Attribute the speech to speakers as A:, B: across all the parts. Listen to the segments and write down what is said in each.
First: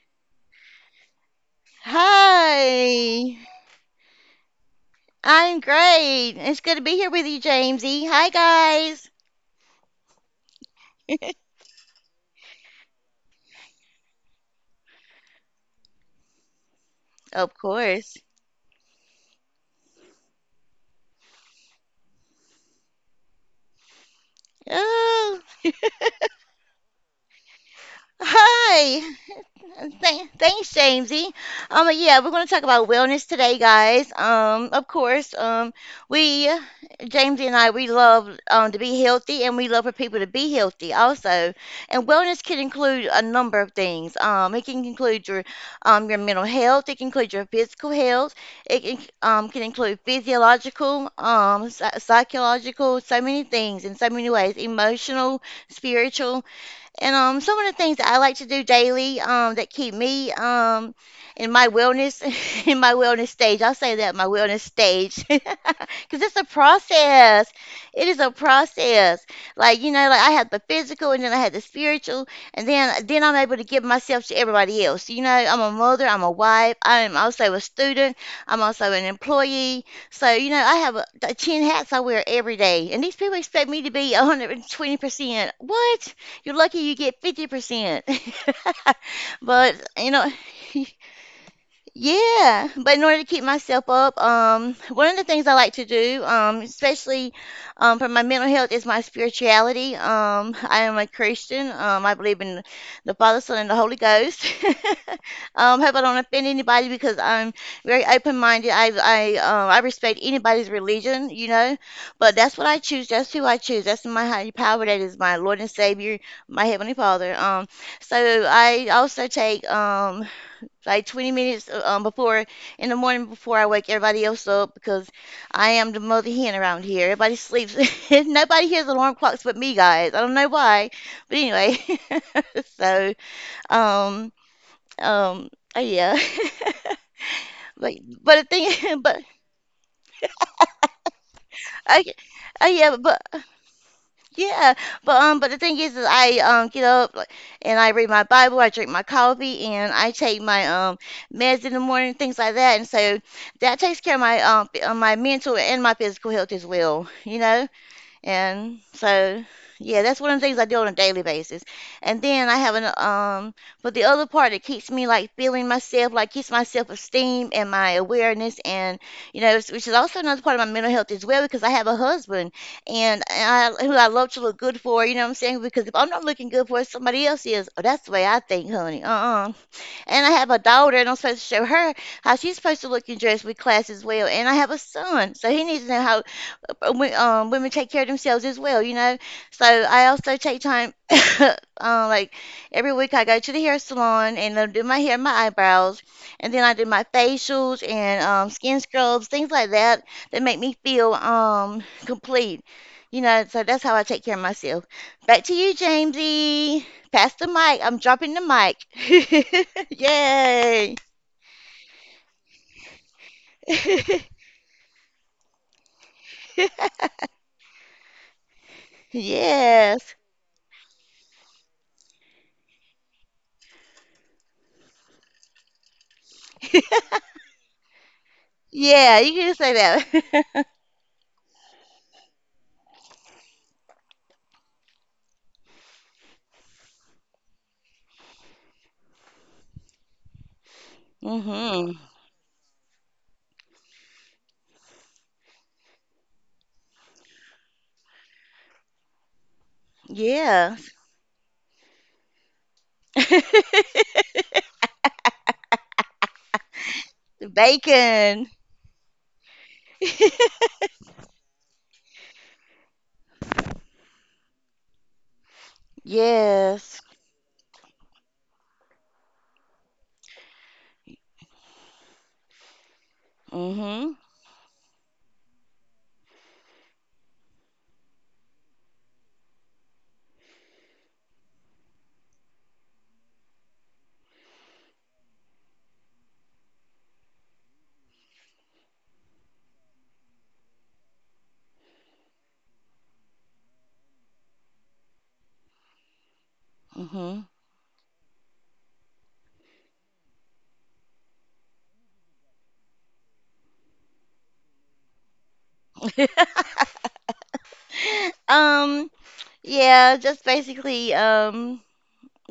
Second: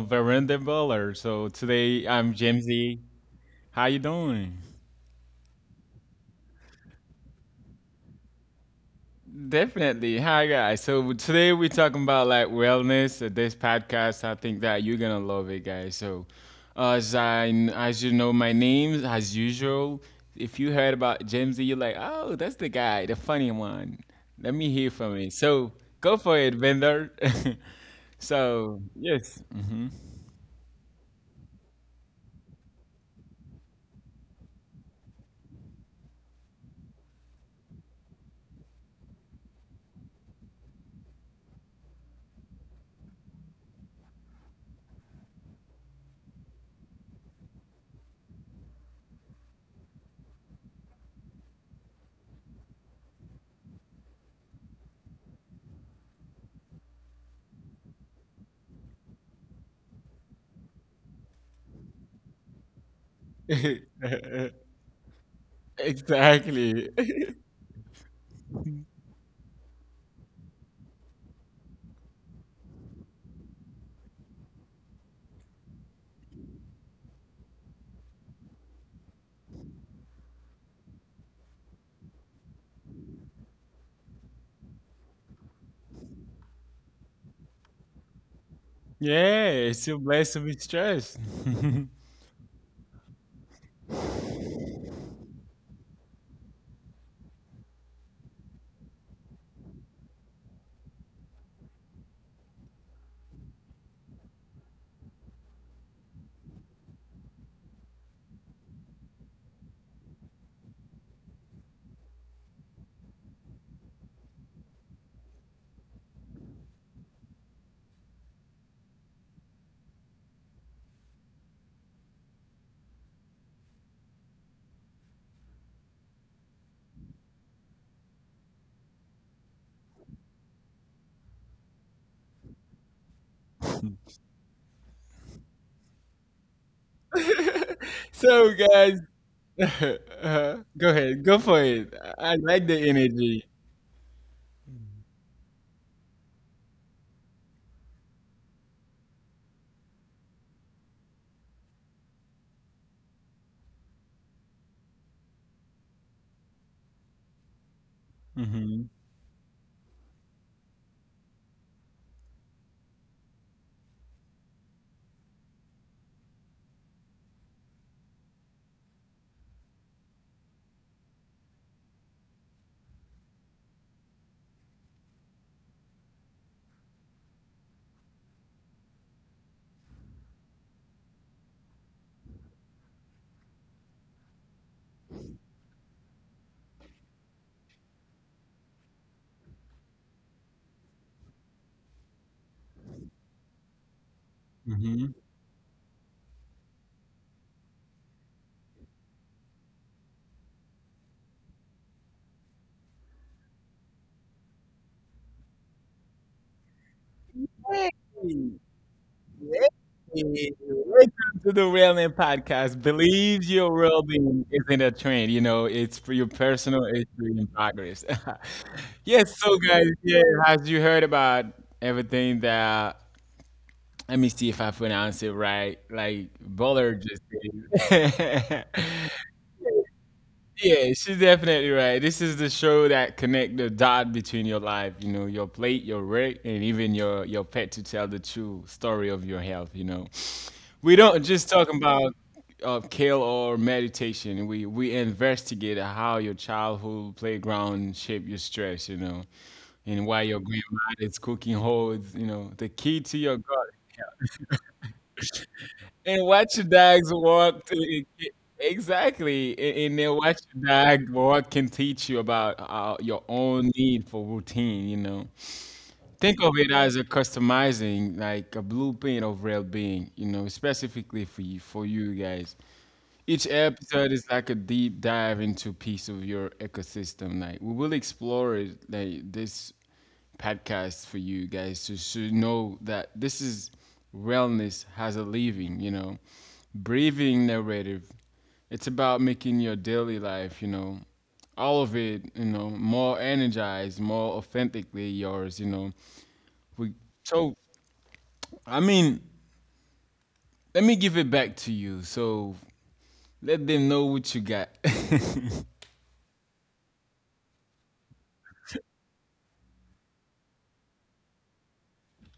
A: Veranda Butler. So today I'm Jamesy.
B: Hi.
A: How you doing?
B: I'm great. It's good to be here with you, Jamesy. Hi, guys.
A: Definitely. Hi, guys. So today we're talking about like wellness. This podcast, I think that you're gonna love it, guys. So as I
B: Of
A: as you
B: course.
A: know, my name as usual. If you heard about Jamesy, you're like, oh, that's the guy, the funny one. Let me hear from it.
B: Oh,
A: So go for it, vendor. So,
B: hi.
A: yes. Mm-hmm.
B: Thanks, Jamesy. Yeah, we're going to talk about wellness today, guys. Of course, we, Jamesy and I, we love to be healthy, and we love for people to be healthy also. And wellness can include a number of things. It can include your mental health. It can include your physical health. It can include physiological, psychological, so many things in so many ways, emotional, spiritual. And some of the things that I like to do daily that keep me in my wellness, in my wellness stage, I'll say that, my wellness stage, because it's a
A: Exactly.
B: process. It is a process. Like you know, like I have the physical, and then I have the spiritual, and then I'm able to give myself to everybody else. You know, I'm a mother, I'm a wife, I am also a student, I'm also an employee. So you know, I have the ten hats I wear every day, and these people expect me to be 120%. What? You're lucky you get 50%. But,
A: Yes, you
B: you know,
A: bless with stress.
B: yeah, but in order to keep myself up, one of the things I like to do, especially for my mental health, is my spirituality. I am a Christian. I believe in the Father, Son, and the Holy Ghost. Hope I don't offend anybody because I'm very open-minded. I respect anybody's religion, you know. But that's what I choose. That's who I choose. That's my higher power. That is my Lord and Savior, my Heavenly Father. So I also take like 20 minutes before in the morning before I wake everybody else up because I am the mother hen around here. Everybody sleeps. Nobody hears alarm clocks but me, guys. I don't know why, but anyway. so um um uh, yeah, but but
A: So,
B: the
A: guys,
B: thing but
A: uh, go ahead, go for it.
B: I
A: I like the
B: yeah but
A: energy.
B: Yeah, but the thing is I get up like, and I read my Bible, I drink my coffee, and I take my meds in the morning, things like that, and so that takes care of my my mental and my physical health as well, you know. And
A: Hmm.
B: so, yeah, that's one of the things I do on a daily basis. And then I have an but the other part that keeps me like feeling myself, like keeps my self-esteem and my awareness, and you know, which is also another part of my mental health as well, because I have a husband and I, who I love to look good for. You know what I'm saying? Because if I'm not looking good for it, somebody else is. Oh, that's the way I think, honey. Uh-uh. And I have a daughter, and I'm supposed to show her how she's supposed to look and dress with class as well. And I have a son, so he needs to know how women take care of themselves as well, you know. So I also take time, like every week I go to the hair salon and I do my hair, and
A: Hmm.
B: my eyebrows, and then I do my facials and skin scrubs, things like that that make me feel complete, you know. So that's how I take care of myself. Back to you, Jamesy. Pass the mic. I'm
A: Hey,
B: dropping the
A: hey.
B: mic. Yay!
A: Welcome to the Wellness Podcast. Believe your well-being isn't a trend. You know, it's for your personal history and progress. Yes. So, guys,
B: Yes.
A: yeah, as you heard about everything that let me see if I pronounce it right. Like Buller just did.
B: Yeah, you can say that.
A: Yeah, she's definitely right. This is the show that connect the dot between your life, you know, your plate, your work, and even your pet to tell the true story of your health. You know, we don't just talk
B: Mm-hmm.
A: about kale or meditation. We investigate how your childhood playground shaped your stress. You know, and why your
B: Yes.
A: grandma is cooking holds. You know, the key to your, and watch your dogs walk.
B: Bacon.
A: Exactly, and then watch your dog walk can teach you about your own need for routine. You know, think of it
B: Yes.
A: as a customizing, like a blueprint of well-being. You know, specifically for you guys. Each
B: Mm-hmm.
A: episode is like a deep dive into piece of your ecosystem. Like we will explore it, like this podcast for you guys to know that this is wellness has a living, you know, breathing narrative. It's about making your daily life, you know, all of it, you know, more energized, more authentically yours, you know. We so I mean, let me give it back to you. So let them know what you got.
B: Mm-hmm. Um, yeah, just basically,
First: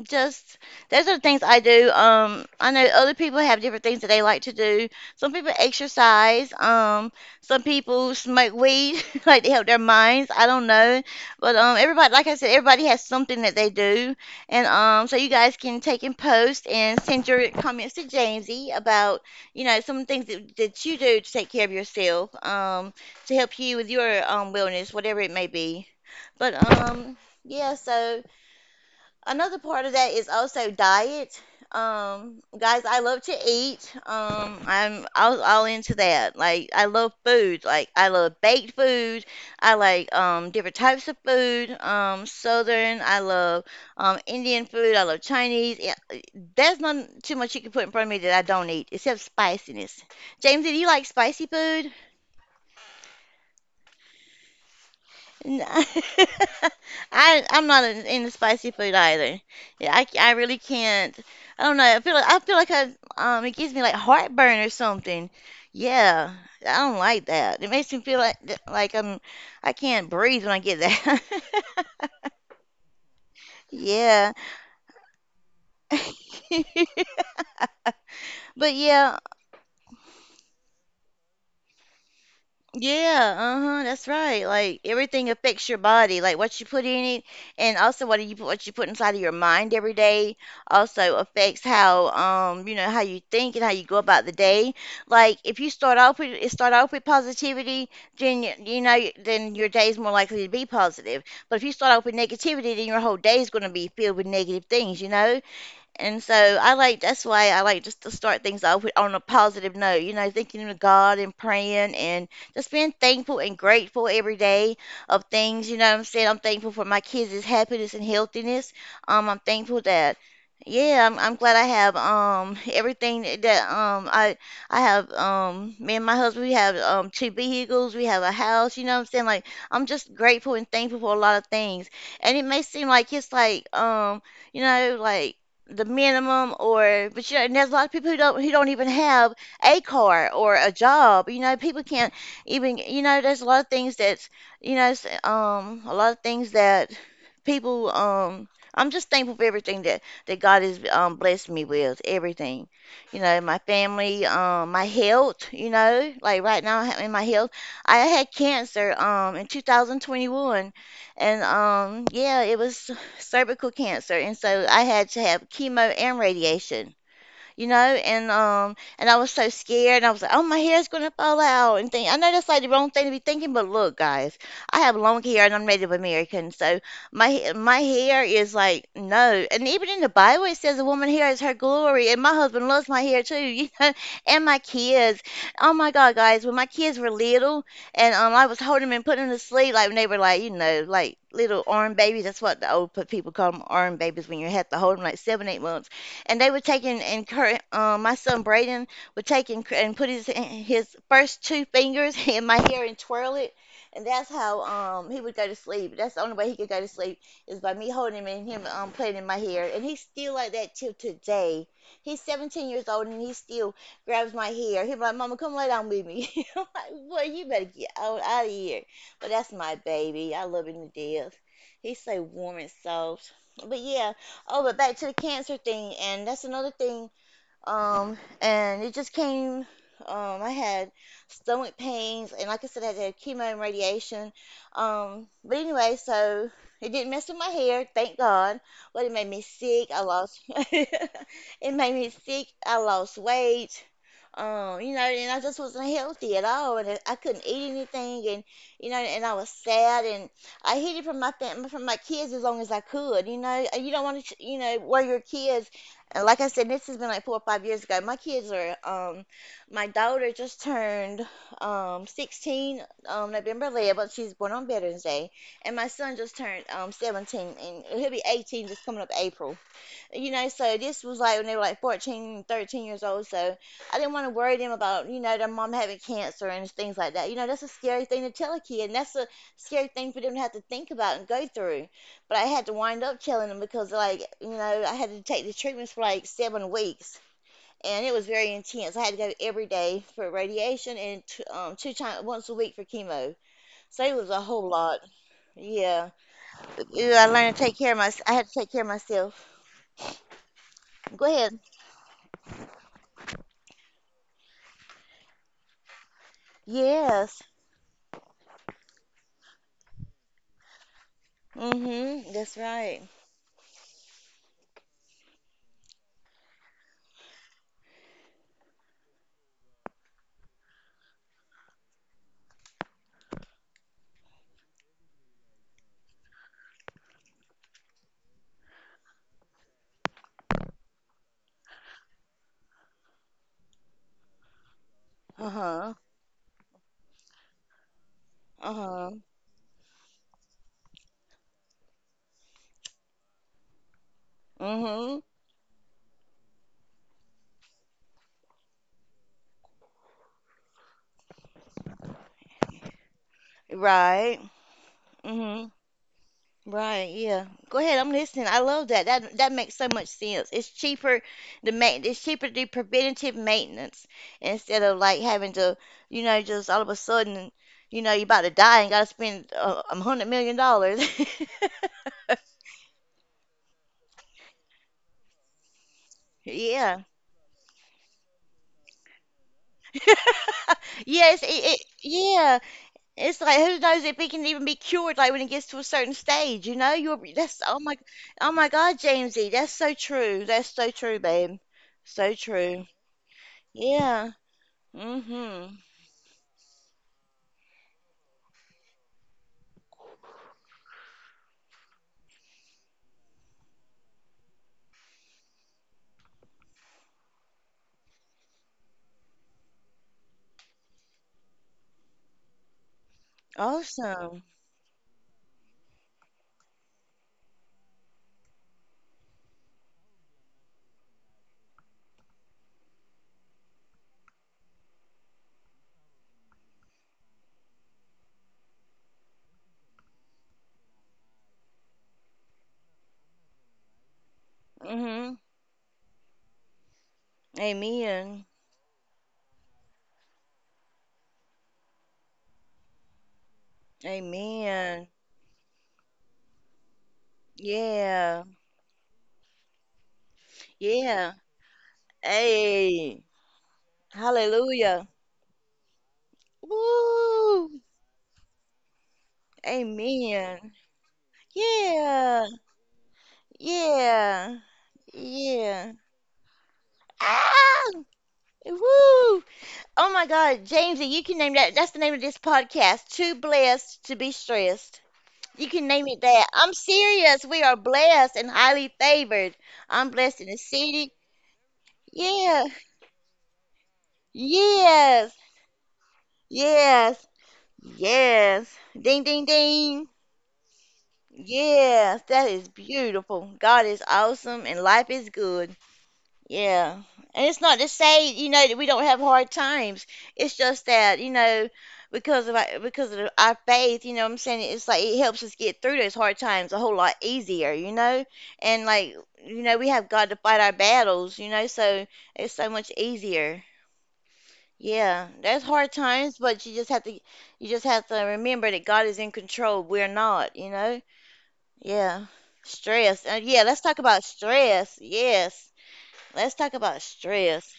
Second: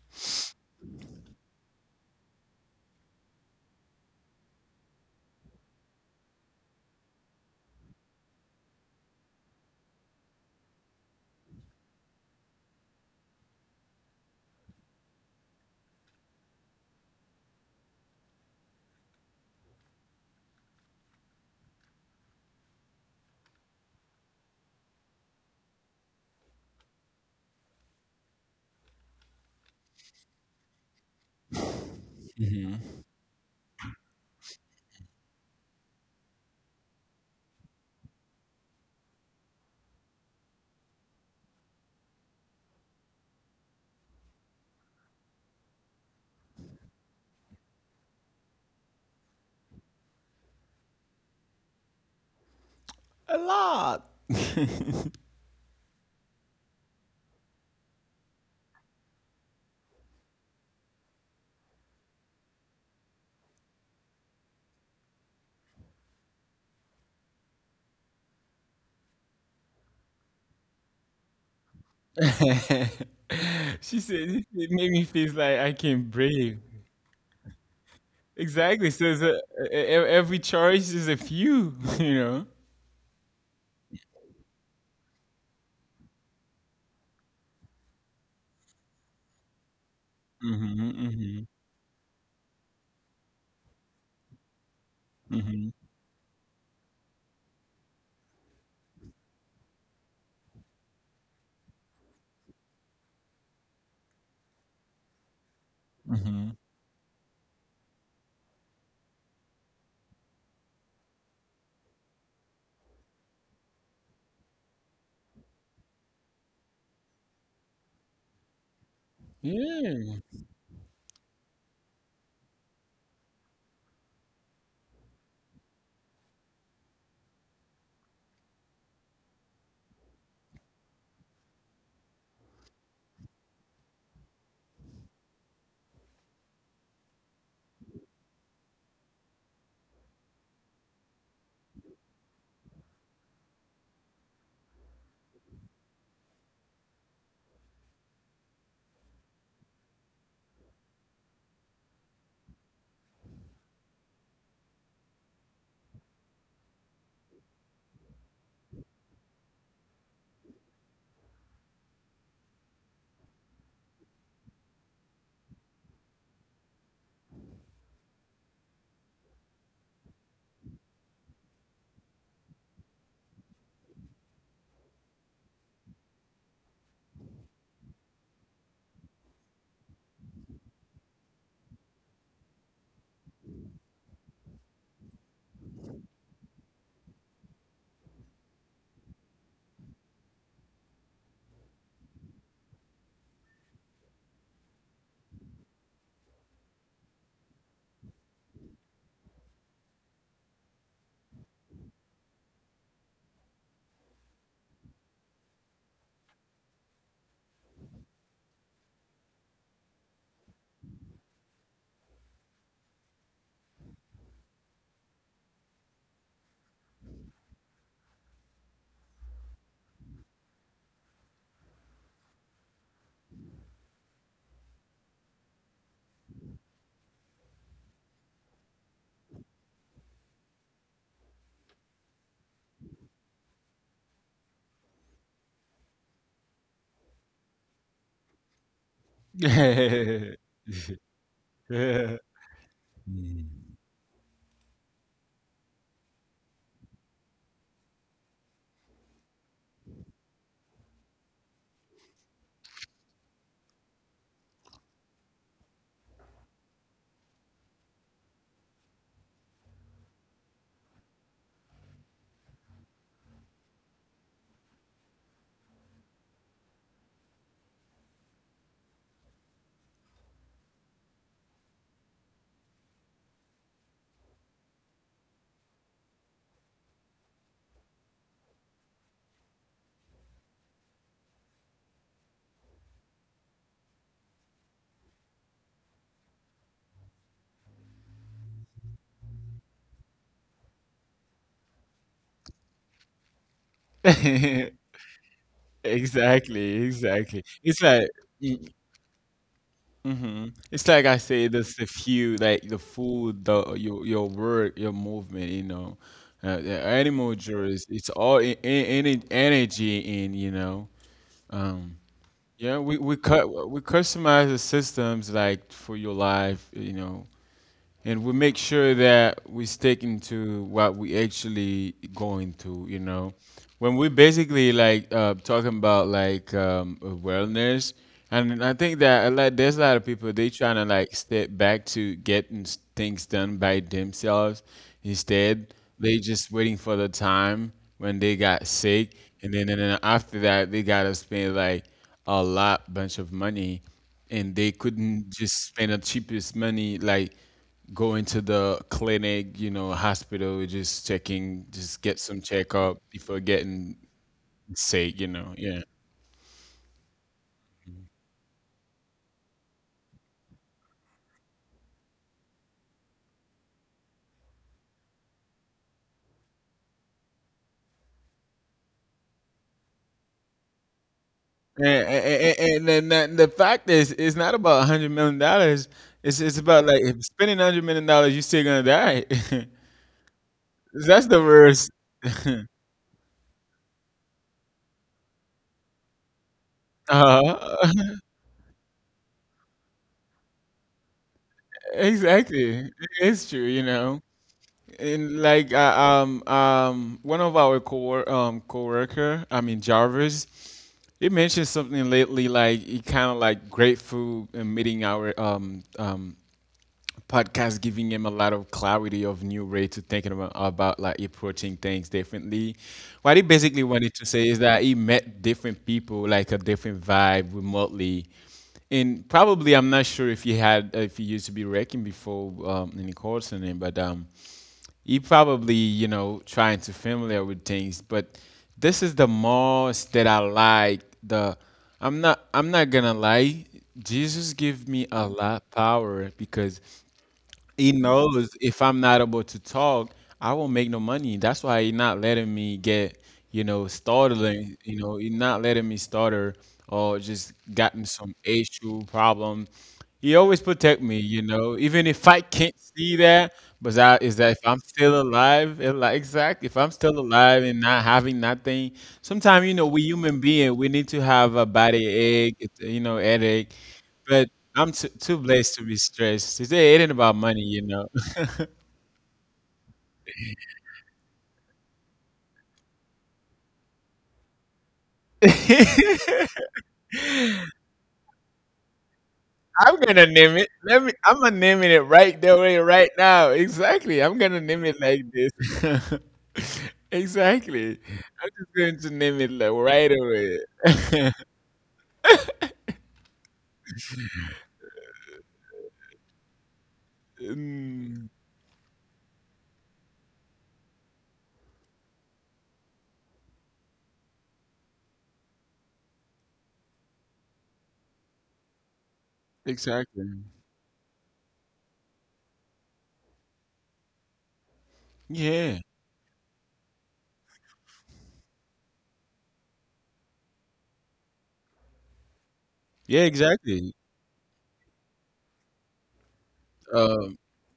B: just those are the things I do. I know other people have different things that they like to do. Some people exercise. Some people smoke weed, like to help their minds. I don't know, but everybody, like I said, everybody has something that they do, and so you guys can take and post and send your comments to Jamesy about you know some things that you do to take care of yourself, to help you with your wellness, whatever it may be. But yeah, so another part of that is also diet. Guys, I love to eat. I'm all into that. Like, I love food. Like, I love baked food. I like different types of food. Southern. I love Indian food. I love Chinese. Yeah, there's not too much you can put in front of me that I don't eat, except spiciness. James, do you like spicy food?
A: A lot.
B: N- I'm not into spicy food either. Yeah, I really can't. I don't know. I feel like I it gives me like heartburn or something. Yeah, I don't like that. It makes me feel like I'm I can't breathe when I get that.
A: She said
B: Yeah.
A: it made me feel like I can breathe.
B: But
A: Exactly. So it's
B: yeah,
A: every choice is a few, you know.
B: yeah, uh-huh, that's right. Like everything affects your body, like what you put in it, and also what you put inside of your mind every day also
A: Hmm.
B: affects how you know how you think and how you go about the day.
A: Hmm.
B: Like if you
A: Hmm.
B: start off with positivity, you know then your day's more likely to be positive. But if you start off with negativity, then your whole day is going to be filled with negative things, you know? And so
A: Hmm.
B: I like that's why I like just to start things off with, on a positive note, you know, thinking to God and praying and just being thankful and grateful every day of things. You know what I'm saying? I'm thankful for my kids' happiness and healthiness. I'm thankful
A: Yeah.
B: that yeah, I'm glad I have everything that I have me and my husband, we have 2 vehicles, we have a house, you know what I'm saying? Like I'm just grateful and thankful for a lot of things. And it may seem like it's like you know, like the minimum or but you know, and there's a lot of people who don't even have a car or a job, you know, people can't even, you know, there's a lot of things that's you know a lot of things that people I'm just thankful for everything that God has blessed me with everything, you know, my family my health, you know, like right now in my health, I had cancer in 2021, and yeah, it was cervical cancer. And so I had to have chemo and radiation, you know, and I was so scared, and I was like, oh, my hair's gonna fall out, and thing I know that's like the wrong thing to be thinking, but look guys, I have long hair and I'm Native American, so my hair is like no. And even in the Bible it says a woman's hair is her glory, and my husband loves my hair too, you know, and my kids. Oh my god guys, when my kids were little, and I was holding them and putting them to sleep, like when they were like, you know, like little arm babies, that's what the old people call them, arm babies, when you have to hold them like 7, 8 months, and they were my son Braden would take and put his first two fingers in my hair and twirl it, and that's how he would go to sleep. That's the only way he could go to sleep is by me holding him and him playing in my hair, and he's still like that till today. He's 17 years old and he still grabs my hair. He's like, "Mama, come lay down with me." I'm like, "Boy, you better get out of here." But that's my baby. I love him to death. He's so warm and soft. But yeah, oh, but back to the cancer thing, and that's another thing and it just came. I had stomach pains, and like I said, I had to have chemo and radiation. But anyway, so it didn't mess with my hair, thank God. But it made me sick. I lost. it made me sick. I lost weight. You know, and I just wasn't healthy at all, and I couldn't eat anything, and you know, and I was sad, and I hid it from from my kids as long as I could. You know, you don't want to, worry your kids. And like I said, this has been like 4 or 5 years ago. My kids are, my daughter just turned 16 November 11th. She's born on Veterans Day. And my son just turned 17, and he'll be 18 just coming up April, you know, so this was like when they were like 14, 13 years old. So I didn't want to worry them about, you know, their mom having cancer and things like that. You know, that's a scary thing to tell a kid, and that's a scary thing for them to have to think about and go through. But I had to wind up telling them because, like, you know, I had to take the treatments for like 7 weeks, and it was very intense. I had to go every day for radiation and two times once a week for chemo. So it was a whole lot. Yeah.
A: Exactly.
B: Yeah, I
A: Exactly.
B: learned to
A: It's
B: take care
A: like.
B: of my. I had to
A: Mm,
B: take care of myself.
A: hmm. It's like I
B: Go
A: say,
B: ahead.
A: there's a few like the food, the your work, your movement. You know, the animal
B: Yes.
A: juries. It's all in energy, in you know. Um,
B: Mm-hmm. That's
A: yeah, we
B: right.
A: we cut we customize the systems like for your life. You know, and we make sure that we stick into what we actually going to, you know, when we basically like talking about like wellness. And I think that a lot there's a lot of people they trying to like step back to getting things done by themselves, instead
B: Uh-huh.
A: they just waiting for the time when they got
B: Uh-huh.
A: sick, and then after that they gotta spend like a lot bunch of money, and they
B: Mm-hmm.
A: couldn't just spend the cheapest money like going to the clinic, you know, hospital, just checking, just get some checkup before getting
B: Right.
A: sick, you know.
B: Mm-hmm.
A: Yeah.
B: Right. Yeah. Go ahead. I'm listening. I love that. That that makes so much sense. It's cheaper to do preventative maintenance instead of like having to, you know, just all of a sudden, you know, you're about to die and gotta spend $100 million.
A: And then the fact is, it's not about $100 million. It's about like
B: Yeah.
A: if spending $100 million, you still gonna die. That's the
B: Yes,
A: worst.
B: yeah, it's like who knows if he can even be cured like when it gets to a certain stage, you know? You're that's oh
A: Uh,
B: my, oh my God, Jamesy, that's so true. That's so true, babe. So true.
A: exactly. It's true, you know.
B: Yeah.
A: And
B: Mm-hmm.
A: like one of our co coworker, I mean Jarvis, you mentioned something lately, like he kind of like grateful meeting our podcast, giving him a lot of clarity of new way to thinking about like approaching things differently. What he basically wanted to
B: Awesome.
A: say is that he met different people, like a different vibe remotely. And probably, I'm not sure if if he used to be wrecking before in the call center, but he probably you know trying to familiar with things, but this is the most that I like the I'm not gonna lie. Jesus gave me a
B: Mm-hmm.
A: lot power because he
B: Amen.
A: knows if I'm not able to talk, I won't make no money. That's why he not letting me get, you know, startling, you
B: Amen.
A: know, he not letting me starter or just gotten some
B: Yeah.
A: issue problem. He always protect me,
B: Yeah.
A: you know, even if I can't see
B: Hey.
A: that, but that is that if I'm
B: Hallelujah.
A: still alive, and like exact, if I'm still alive
B: Woo.
A: and not having nothing, sometimes you know we human
B: Amen.
A: being, we need to have a body
B: Yeah.
A: ache, you know, headache. But
B: Yeah.
A: I'm too blessed to
B: Yeah.
A: be stressed. It ain't about money,
B: Ah!
A: you know.
B: Woo! Oh my God, Jamesy, you can name that. That's the name of this podcast. Too blessed to be stressed. You can name it that. I'm serious. We are blessed and highly favored.
A: I'm
B: I'm
A: gonna
B: blessed in
A: name
B: the
A: it. Let
B: city.
A: me. I'm gonna name it right there,
B: Yeah.
A: way right now. Exactly. I'm gonna name it like
B: Yes.
A: this.
B: Yes.
A: Exactly. I'm just
B: Yes.
A: going to
B: Ding,
A: name
B: ding,
A: it like
B: ding.
A: right away.
B: Yes. That is beautiful. God is awesome and life is good. Yeah. And it's not to
A: Mm,
B: say, you know, that we don't have hard times. It's just that, you know, because of our faith, you know what I'm saying? It's like it helps us get through those hard times a whole lot easier, you know? And like, you know, we have
A: exactly.
B: God to fight our battles, you know, so it's so much easier. Yeah, there's
A: Yeah.
B: hard times, but you just have to, you just have to remember that God is in control. We're not, you know? Yeah. Stress.
A: Yeah.
B: Yeah, let's
A: Exactly.
B: talk about stress. Yes. Let's talk about
A: Um.
B: stress.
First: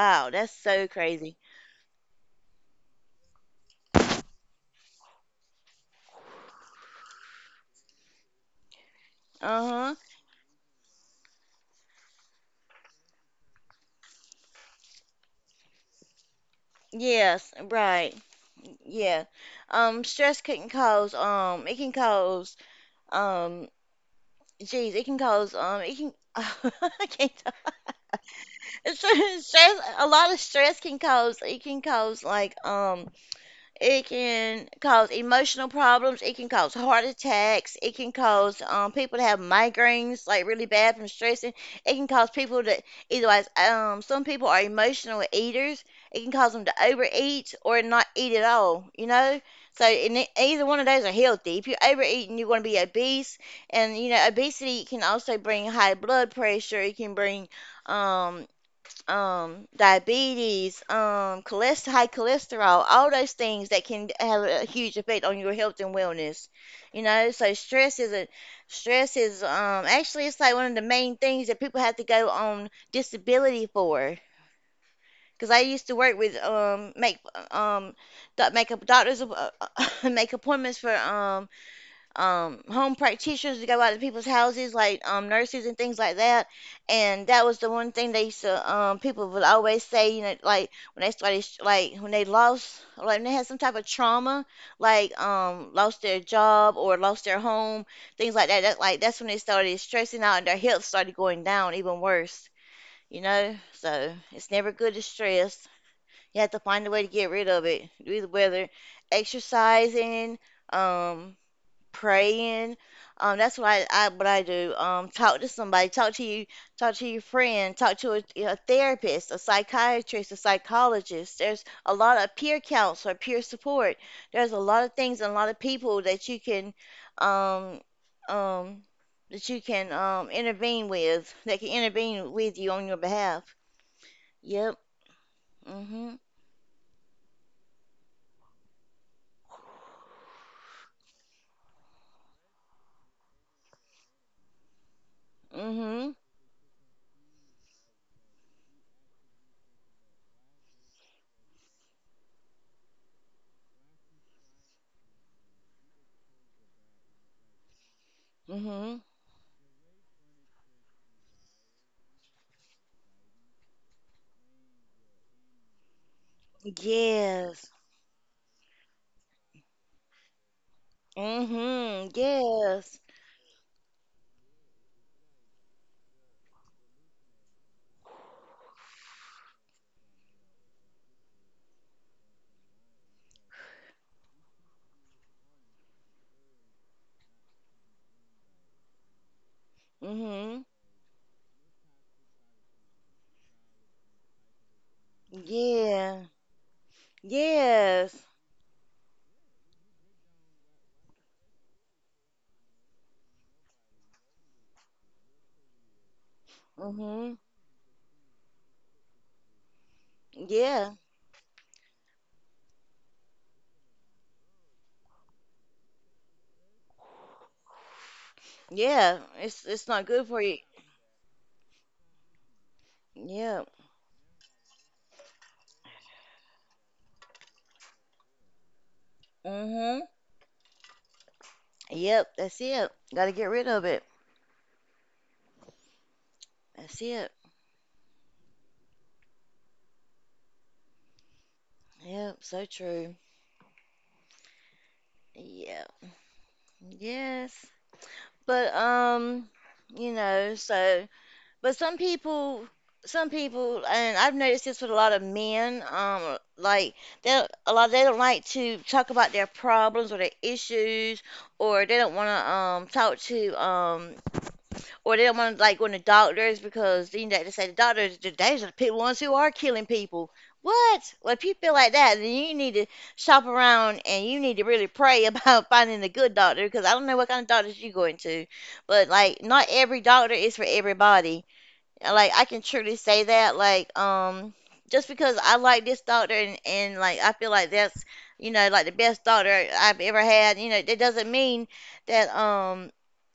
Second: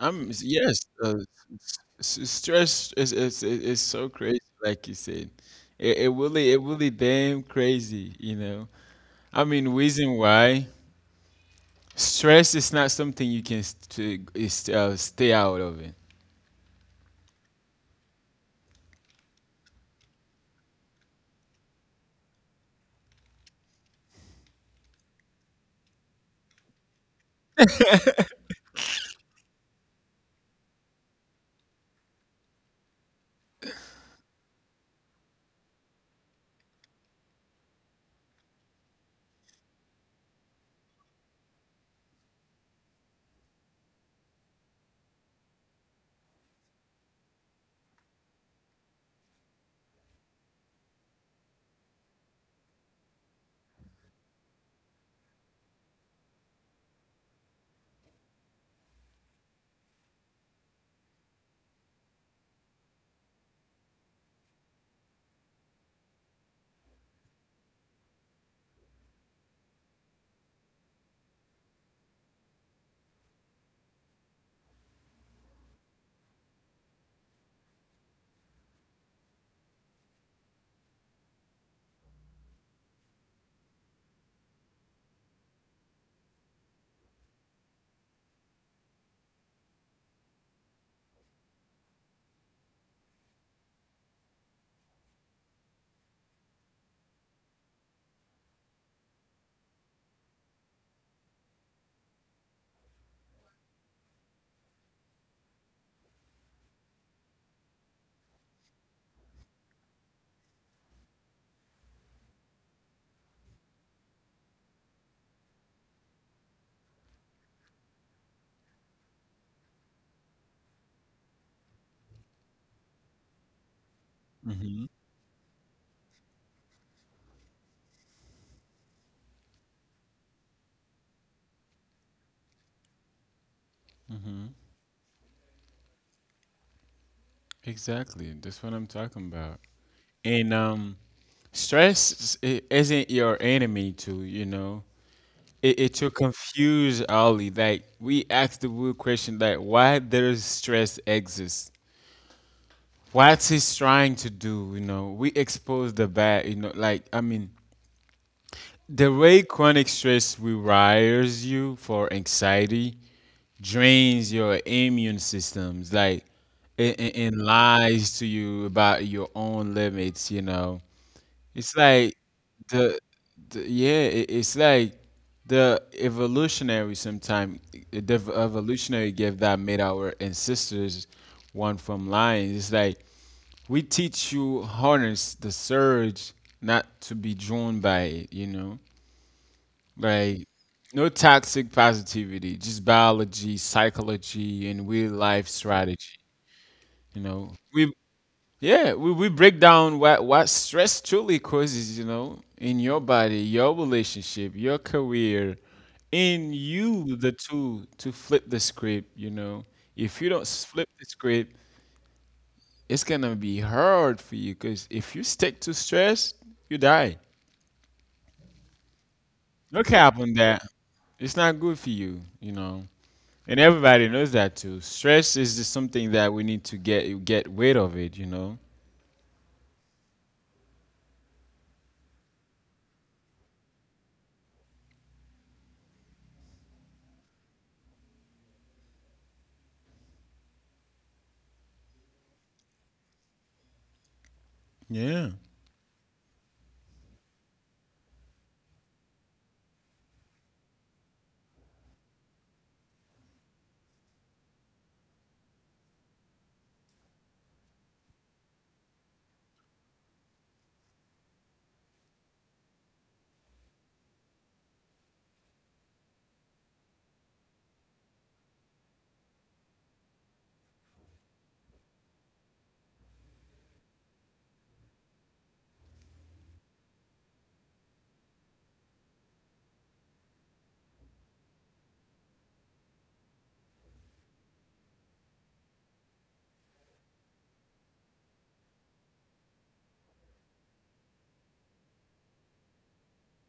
A: I'm
B: that's
A: yes.
B: so crazy.
A: Stress is so crazy, like you said. It really damn crazy, you know. I mean,
B: Uh-huh.
A: reason why stress is not something you can stay out of it.
B: Yes, right. Yeah. Stress can cause it can cause um geez, it can cause it can I can't talk. Stress, stress a lot of stress can cause like it can cause emotional problems. It can cause heart attacks. It can cause people to have migraines, like really bad from stressing. It can cause people to, either way, some people are emotional eaters. It can cause them to overeat or not eat at all, you know? So, and it- either one of those are healthy. If you're overeating, you're going to be obese. And, you know, obesity can also bring high blood pressure. It can bring um, diabetes, cholest- high cholesterol, all those things that can have a huge effect on your health and wellness. You know, so stress is actually it's like one of the main things that people have to go on disability for. Because I used to work with um make up doctors make appointments for home practitioners to go out to people's houses, like nurses and things like that. And that was the one thing they used to, people would always say, you know, like when they started, like when they lost, like when they had some type of trauma, like lost their job or lost their home, things like that. That like that's when they started stressing out and their health started going down even worse. You know, so it's never good to stress. You have to find a way to get rid of it. Whether exercising, um, praying. That's what I what I do. Talk to somebody, talk to you, talk to your friend, talk to a therapist, a psychiatrist, a psychologist. There's a lot of peer counsel, peer support. There's a lot
A: Hmm.
B: of things and a lot of people um, um, that you can intervene with, that can intervene with you on your behalf. Yep. Mhm.
A: Exactly, that's what I'm talking about. And stress isn't your enemy, too. You know, it to
B: Mhm.
A: confuse Ali. Like we asked the real question, like why does stress exist? What he's trying to do, you know, we expose the bad, you know, like, I mean,
B: Mhm.
A: the way chronic stress rewires you for anxiety drains your immune systems, like, and
B: Yes.
A: lies to you about your own limits, you know. It's
B: Mhm.
A: like the,
B: Yes.
A: the yeah, it's like the evolutionary sometime the evolutionary gift that made our ancestors one from lions. It's like we teach you harness the surge, not to be drawn by it. You know, like
B: Mhm.
A: no toxic positivity, just biology, psychology, and real life strategy.
B: Yeah.
A: You know, we
B: Yes.
A: yeah, we break down what stress truly causes. You know, in your body, your relationship, your career, in you the
B: Mhm.
A: tool to flip the script. You know, if you don't flip
B: Yeah.
A: the script, it's gonna be hard for you because if you stick to stress, you die.
B: Yeah. It's
A: No
B: it's not
A: cap on
B: good for you.
A: that. It's not good for you, you know. And
B: Yeah.
A: everybody knows that too. Stress is just something that we need to get rid of it, you know.
B: Mhm. Yep. That's it. Got to get rid of it. That's it. Yep. So true.
A: Yeah.
B: Yeah. Yes. But you know, so but some people, and I've noticed this with a lot of men. Like they don't- a lot they don't like to talk about their problems or their issues, or they don't want to talk to or they don't want to like go to doctors because you know they just say the doctors they're the people ones who are killing people. What? Well, if you feel like that, then you need to shop around and you need to really pray about finding a good doctor because I don't know what kind of doctors you going to, but like not every doctor is for everybody. Like I can truly say that, like, just because I like this doctor and, like I feel like that's, you know, like the best doctor I've ever had, you know, that doesn't mean that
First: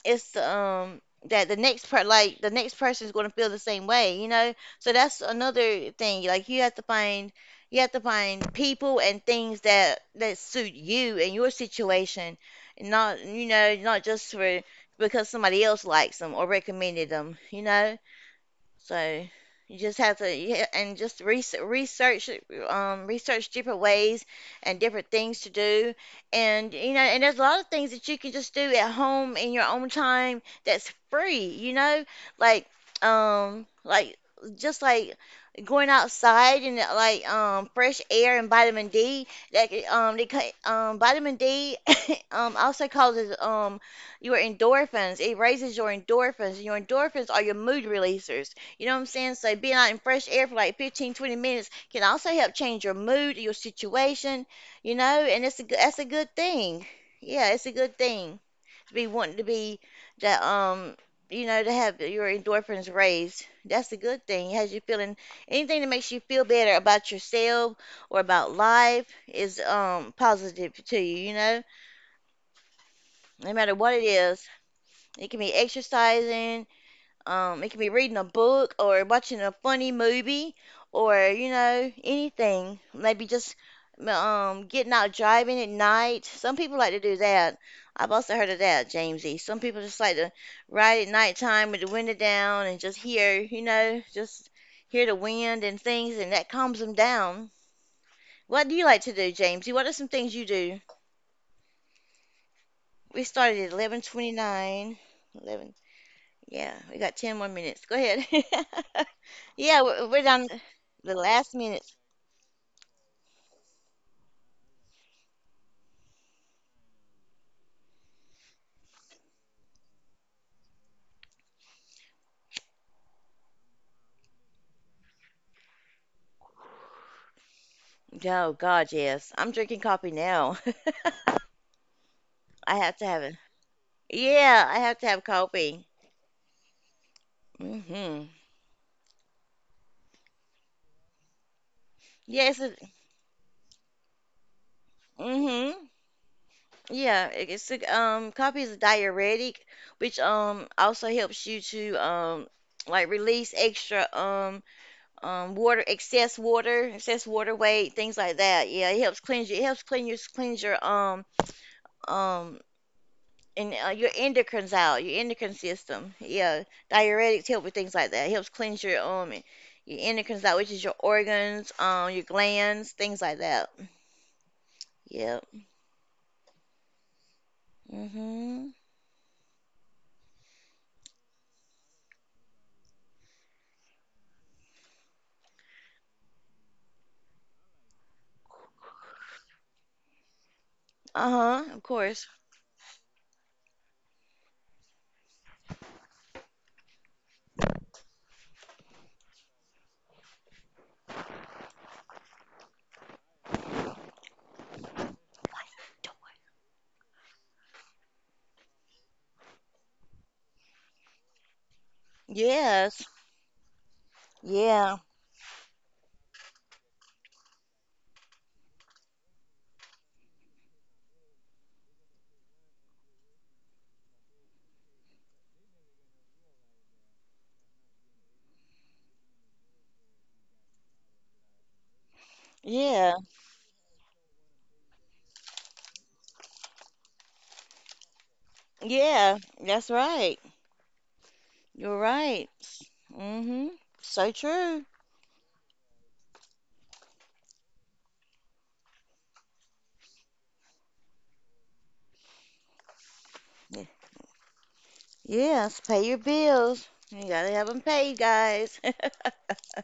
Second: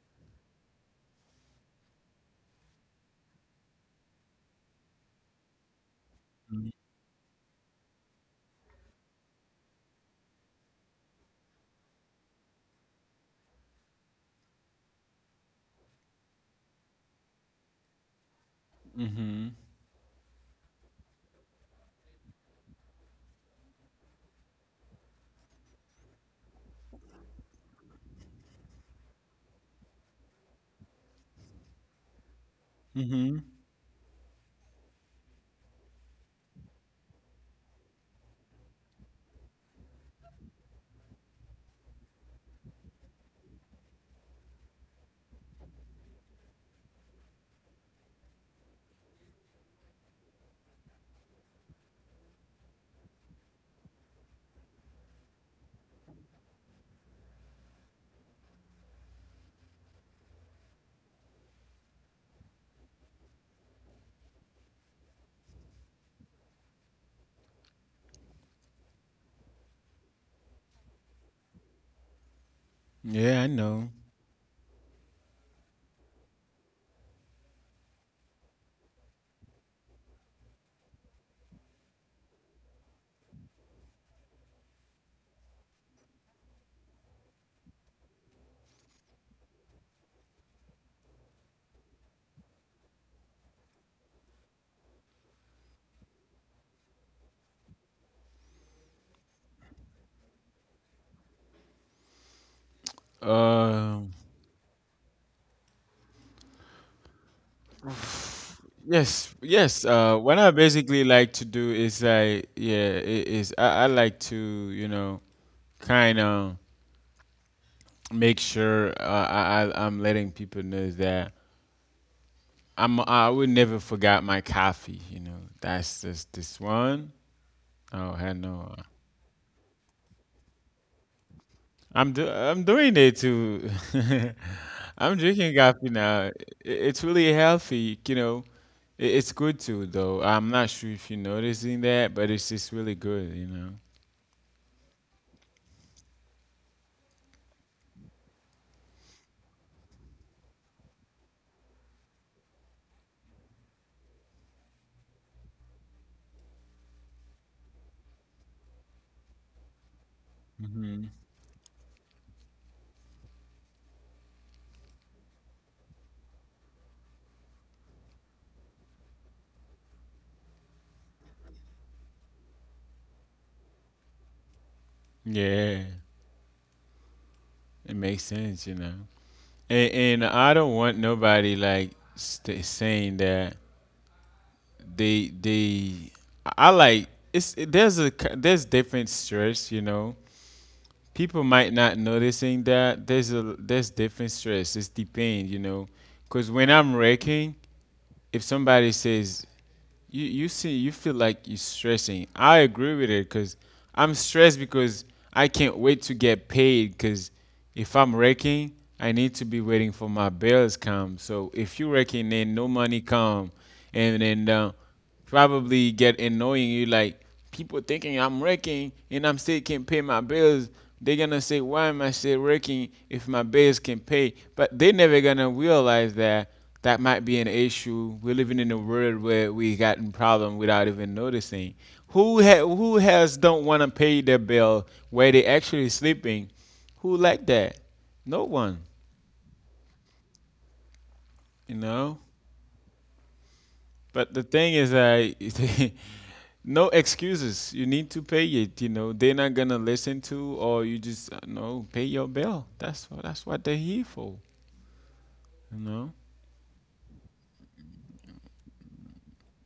B: it's that the next person is going to feel the same way, you know? So that's another thing, like you have to find, you have to find people and things that that suit you and your situation, and not, you know, not just for, because somebody else likes them or recommended them, you know? So you just have to, yeah, and just research research different ways and different things to do, and you know, and there's a lot of things that you can just do at home in your own time that's free, you know, like
A: Hmm.
B: um like just like going outside and fresh air and vitamin D. that c- they ca- Vitamin D also causes your endorphins. It raises your endorphins. Your endorphins are your mood releasers, you know what I'm saying? So being out in fresh air for like 15, 20 minutes can also help change your mood, your situation, you know, and it's a good, that's a good thing. Yeah, it's a good thing to be wanting to be, that you know, to have your endorphins raised. That's a good thing. It has you feeling anything that makes you feel better about yourself or about life is positive to you, you know? No
A: Yeah, I
B: matter what it
A: know.
B: is. It can be exercising, it can be reading a book or watching a funny movie or, you know, anything. Maybe just getting out driving at night. Some people like to do that. I've also heard of that, Jamesy. Some people just like to ride at nighttime with the window down and just hear, you know, just hear the wind and things, and that calms them down. What do you like to do, Jamesy? What are some things you do? We started at
A: Um.
B: 11:29. Yeah, we got 10 more minutes. Go ahead.
A: Yes,
B: Yeah,
A: yes.
B: we're down
A: What
B: to
A: I
B: the
A: basically like
B: last
A: to do
B: minutes.
A: is like, yeah, I like to, you know, kind of make sure I'm letting people know that I would never forgot my coffee. You know, that's just this one. Oh, I
B: Oh,
A: no.
B: God, yes. I'm drinking coffee now.
A: I'm
B: I have
A: doing
B: to have
A: it
B: it.
A: too.
B: Yeah, I have to have
A: I'm drinking
B: coffee.
A: coffee now. It's really healthy.
B: Hmm
A: You know, it's good too. Though I'm not sure if you're noticing that, but
B: Yeah,
A: it's
B: it's a,
A: just really good. You know.
B: hmm yeah, it- it's a, coffee is a diuretic, which also helps you to like release extra water, excess water weight, things like that. Yeah, it helps cleanse you. It helps cleanse your um and your endocrines out, your endocrine system. Yeah, diuretics help with things like that. Helps cleanse your endocrines out, which is your organs, your glands, things like that. Yep.
A: Yeah, it makes
B: Mhm.
A: sense. You know, and I don't want nobody like saying that they I like it's there's a there's different stress, you know.
B: Uh
A: People
B: huh. Of
A: might not
B: course.
A: noticing that there's different stress. It's depend, you know, because when I'm wrecking, if somebody says you feel like you're stressing, I agree with it because I'm stressed because I can't wait to get paid because if I'm working I need to be waiting for my bills come, so if you're working then no
B: Yes.
A: money come, and then
B: Yeah.
A: probably get annoying you like people thinking I'm working and I'm still can not pay my bills. They're gonna say, why am I still working if my bills can pay? But they're never gonna realize that that might be an issue. We're living in a world where we got in problem without even noticing. Who who
B: Yeah.
A: has don't want to pay their bill where they actually sleeping? Who like that? No one,
B: Yeah. That's right.
A: you
B: You're
A: know.
B: right. Mhm. So
A: But the
B: true.
A: thing is, I no excuses. You need to pay it. You know they're not gonna listen to, or you just no pay your bill. That's what
B: Y-
A: they're here for.
B: Yes.
A: You
B: Pay your
A: know.
B: bills. You gotta have them paid, guys.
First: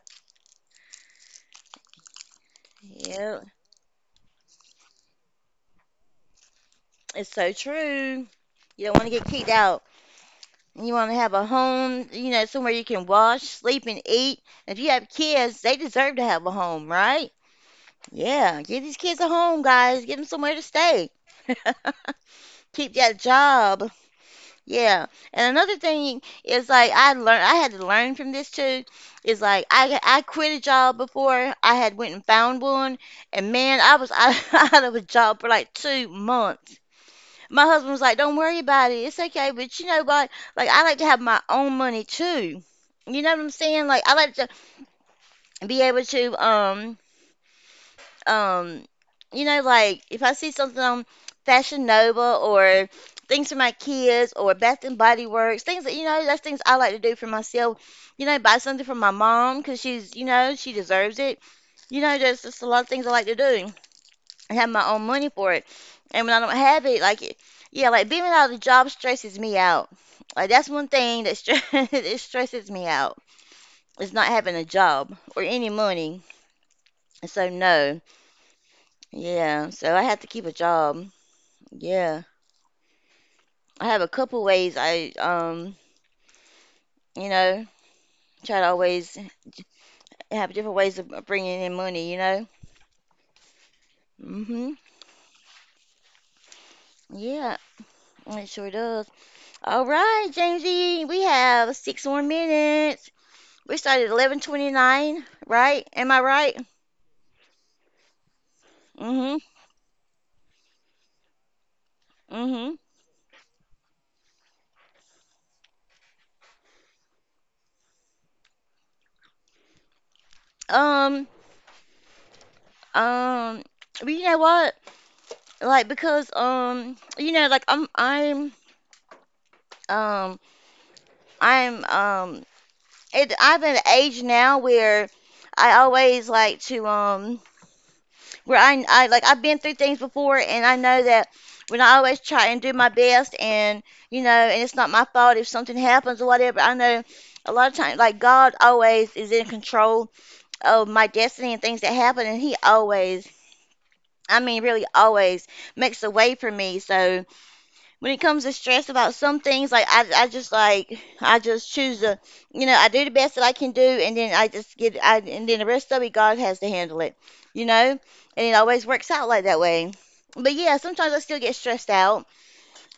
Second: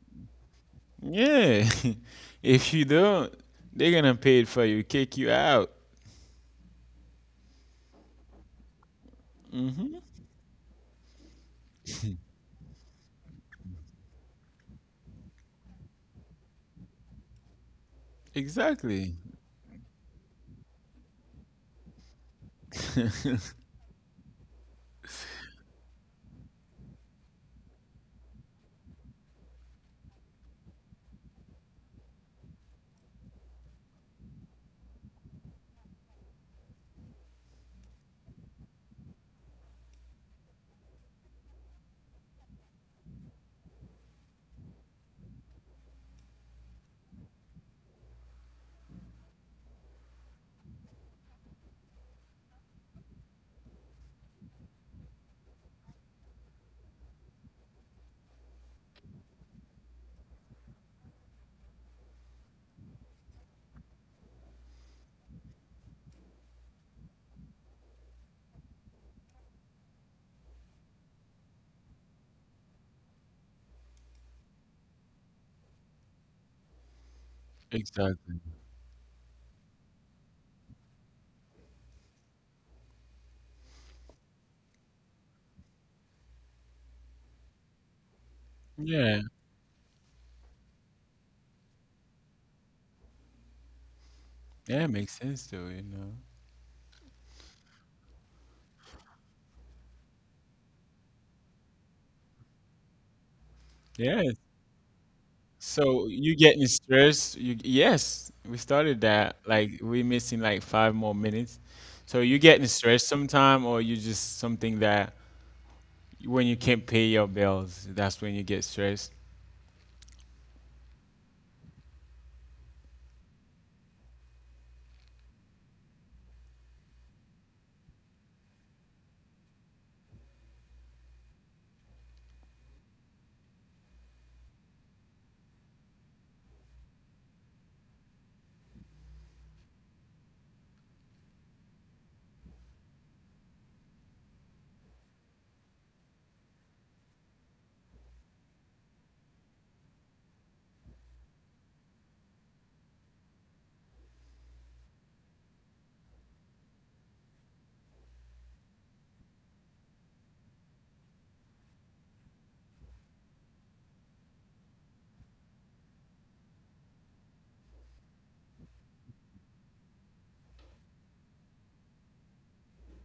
A: Yeah. If you don't,
B: Yep.
A: they're gonna pay it for you, kick you out.
B: It's so true. You don't want to get kicked out, and you want to have a home, you know, somewhere you can wash, sleep, and eat. If you have kids, they deserve to have a home, right? Yeah, give these
A: Exactly.
B: kids a home, guys. Give them somewhere to stay. Keep that job. Yeah. And another thing is like I learned I had to learn from this too. Is like I quit a job before I had went and found one, and man, I was out, out of a job for like two months. My husband was like, "Don't worry about it. It's okay." But you know what? Like I like to have my own money too. You know what I'm saying? Like I like to be able to um you know, like if I see something on Fashion Nova or things for my kids or Bath and Body Works, things that that's things I like to do for myself. You know, buy something for my mom because she's she deserves it. You know, there's just a lot of things I like to do. I have my own money for it. And when I don't have it, like, it, yeah, like being without the job stresses me out. Like, that's one thing that it stresses me out. It's not having a job or any money. So, no.
A: Exactly.
B: Yeah. So, I have to keep a job. Yeah. I have a couple ways I, you know, try to always
A: Yeah.
B: have different ways of bringing in money, hmm.
A: Yeah, it makes sense though. You know.
B: Yeah. It sure does. All right, Jamesy, we have six more minutes. We started
A: Yeah.
B: 11:29, right? Am
A: So
B: I
A: you
B: right?
A: getting stressed? You Yes, we started
B: Mhm.
A: that. Like we missing like 5 more minutes. So you getting
B: Mhm.
A: stressed sometime, or you just something that when you can't pay your bills, that's when you get stressed.
B: Um um but you know what? Like because you know like I'm um I'm it, I'm at an age now where I always like to where I like I've been through things before and I know that when I always try and do my best and you know and it's not my fault if something happens or whatever I know a lot of times like God always is in control of my destiny and things that happen and he always, I mean really always, makes a way for me. So when it comes to stress about some things like I just like I just choose to you know, I do the best that I can do and then I just get I and then the rest of it God has to handle it. You know? And it always works out like that way. But yeah, sometimes I still get stressed out.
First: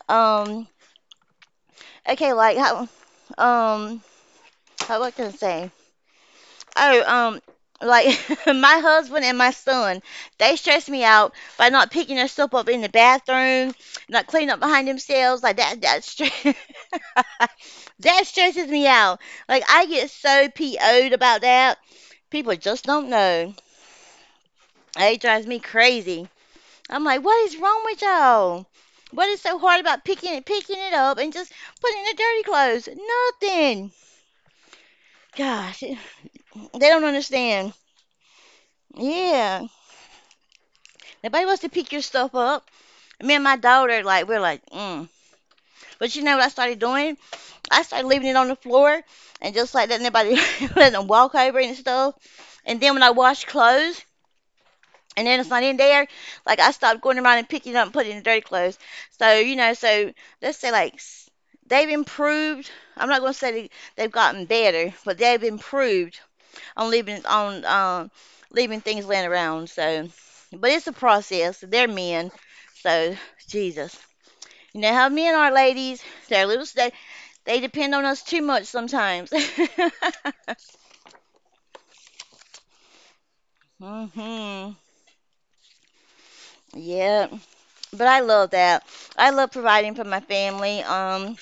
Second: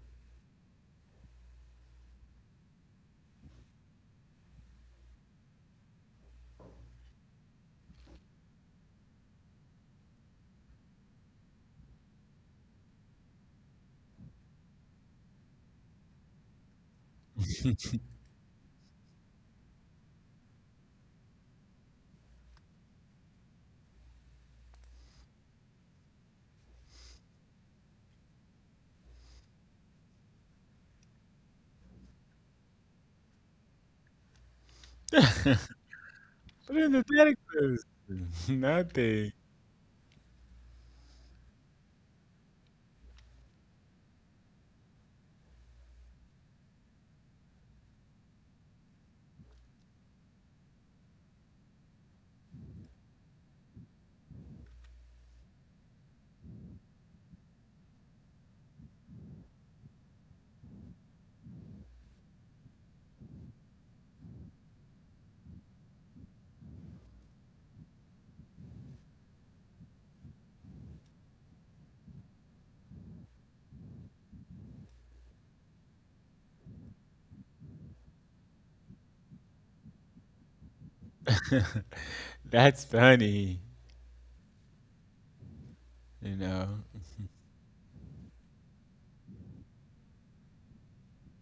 B: Um okay, like how, um how, what can I say? Oh, like my husband and my son, they stress me out by not picking their stuff up in the bathroom, not cleaning up behind themselves. Like that stress, that stresses me out. Like I get so PO'd about that. People just don't know. It drives me crazy. I'm like, what is wrong with y'all? What is so hard about picking it up and just putting it in the dirty clothes? Nothing. Gosh, they
A: But in
B: don't
A: the daddy
B: understand.
A: clothes, nothing.
B: Yeah. Nobody wants to pick your stuff up. Me and my daughter, like, we're like, mm. But you know what I started doing? I started leaving it on the floor and just like letting everybody let them walk over and stuff. And then when I wash clothes and then it's not in there, like I stopped going around and picking it up and putting it in dirty clothes. So, you know, so let's say like s- they've improved. I'm not going to say they, they've gotten better, but they've improved on leaving things laying around. So, but it's a process. They're men, so Jesus. You know how men are, ladies. They're a little, they depend on us too much sometimes.
A: That's funny,
B: hmm.
A: you know.
B: Yeah, but I love that. I love providing for my family.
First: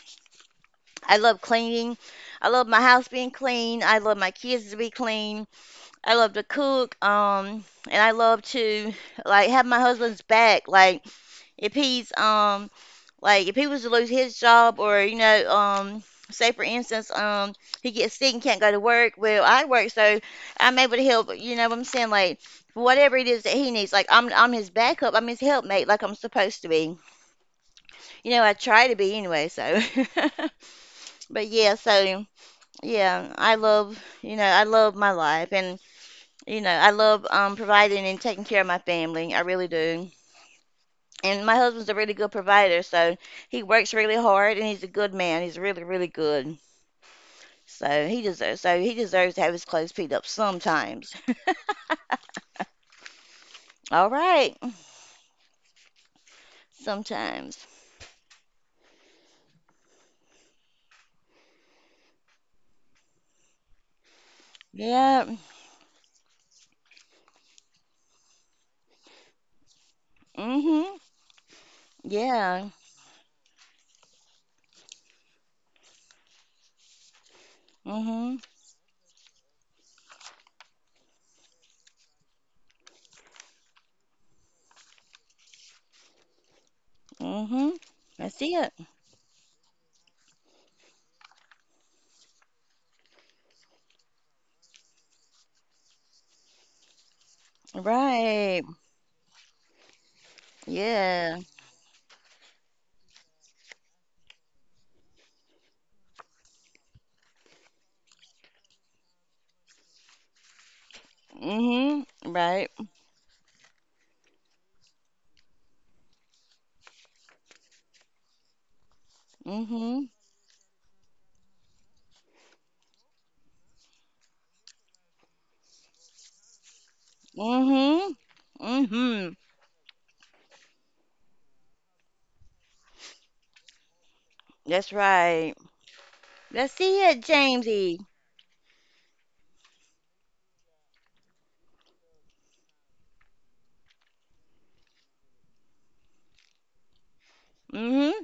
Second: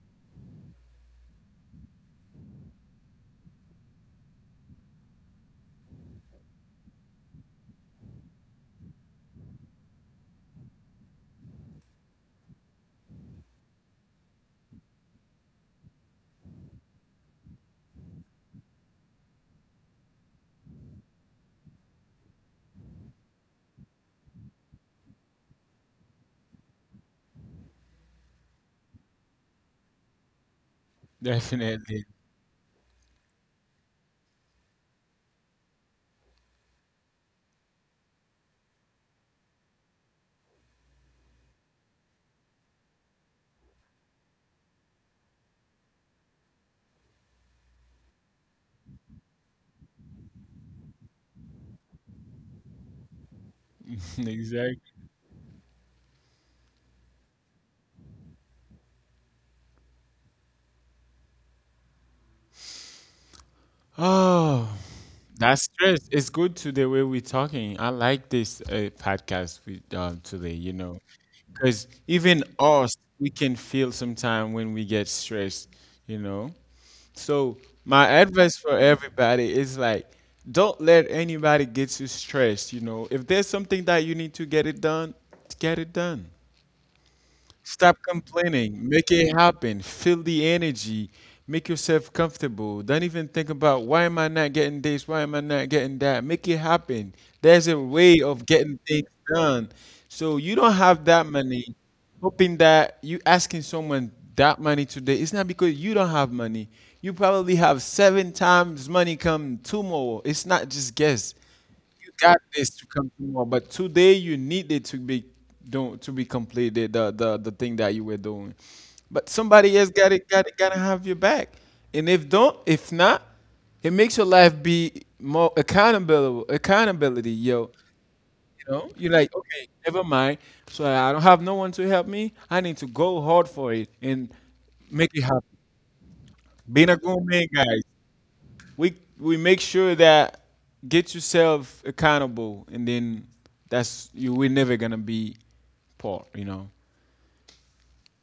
B: I love cleaning. I love my house being clean. I love my kids to be clean. I love to cook, and I love to like have my husband's back. Like if he's like if he was to lose his job or you know say for instance he gets sick and can't go to work. Well, I work so I'm able to help. You know what I'm saying? Like whatever it is that he needs, like I'm his backup. I'm his helpmate, like I'm supposed to be. You know, I try to be anyway. So, but yeah,
A: Definitely,
B: so yeah, I love, you know, I love my life. And, you know, I love, providing and taking care of my family. I really do. And my husband's a really good provider, so he works really hard and he's a good man. He's really, really good. So he deserves to have his clothes peed up sometimes. All right.
A: exactly.
B: Sometimes.
A: Oh,
B: Yeah.
A: that's stress. It's good to the way we're talking. I like this podcast with today, you
B: hmm.
A: know, because even
B: Yeah.
A: us, we can feel sometime when we get stressed, you know. So my
B: Mhm.
A: advice for everybody is like, don't let anybody get you stressed. You know, if there's something that you need to get it done, get it done.
B: hmm.
A: Stop
B: I see
A: complaining.
B: it.
A: Make it happen. Feel the energy. Make yourself comfortable. Don't even think about why am I not getting this? Why am I not getting that? Make it happen. There's a way of
B: Right.
A: getting things done. So you don't have that
B: Yeah.
A: money. Hoping that you asking someone that money today, it's not because you don't have money. You probably have seven times money come tomorrow. It's not just guess
B: hmm.
A: you got this
B: Right.
A: to come tomorrow, but today you need it to be don't to be completed the thing that you were doing. But somebody else got
B: hmm
A: it, gotta have your back. And if not, it makes your life be more accountable. Accountability, yo.
B: hmm
A: You know, you're like,
B: hmm.
A: okay, never mind. So I don't have no one to help me. I need to go hard for it and
B: That's
A: make it happen.
B: right. Let's
A: Being a
B: see
A: good
B: it,
A: man, guys,
B: Jamesy.
A: we make sure that get yourself accountable, and then that's you. We're never gonna be poor, you know.
B: Mm-hmm.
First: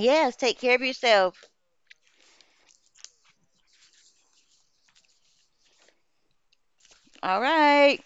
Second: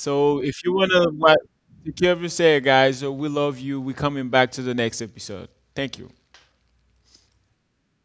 B: Yes, take
A: if you
B: care of
A: wanna like,
B: yourself.
A: take care of yourself, guys. So we love you. We coming back to the next episode. Thank you.
B: All right.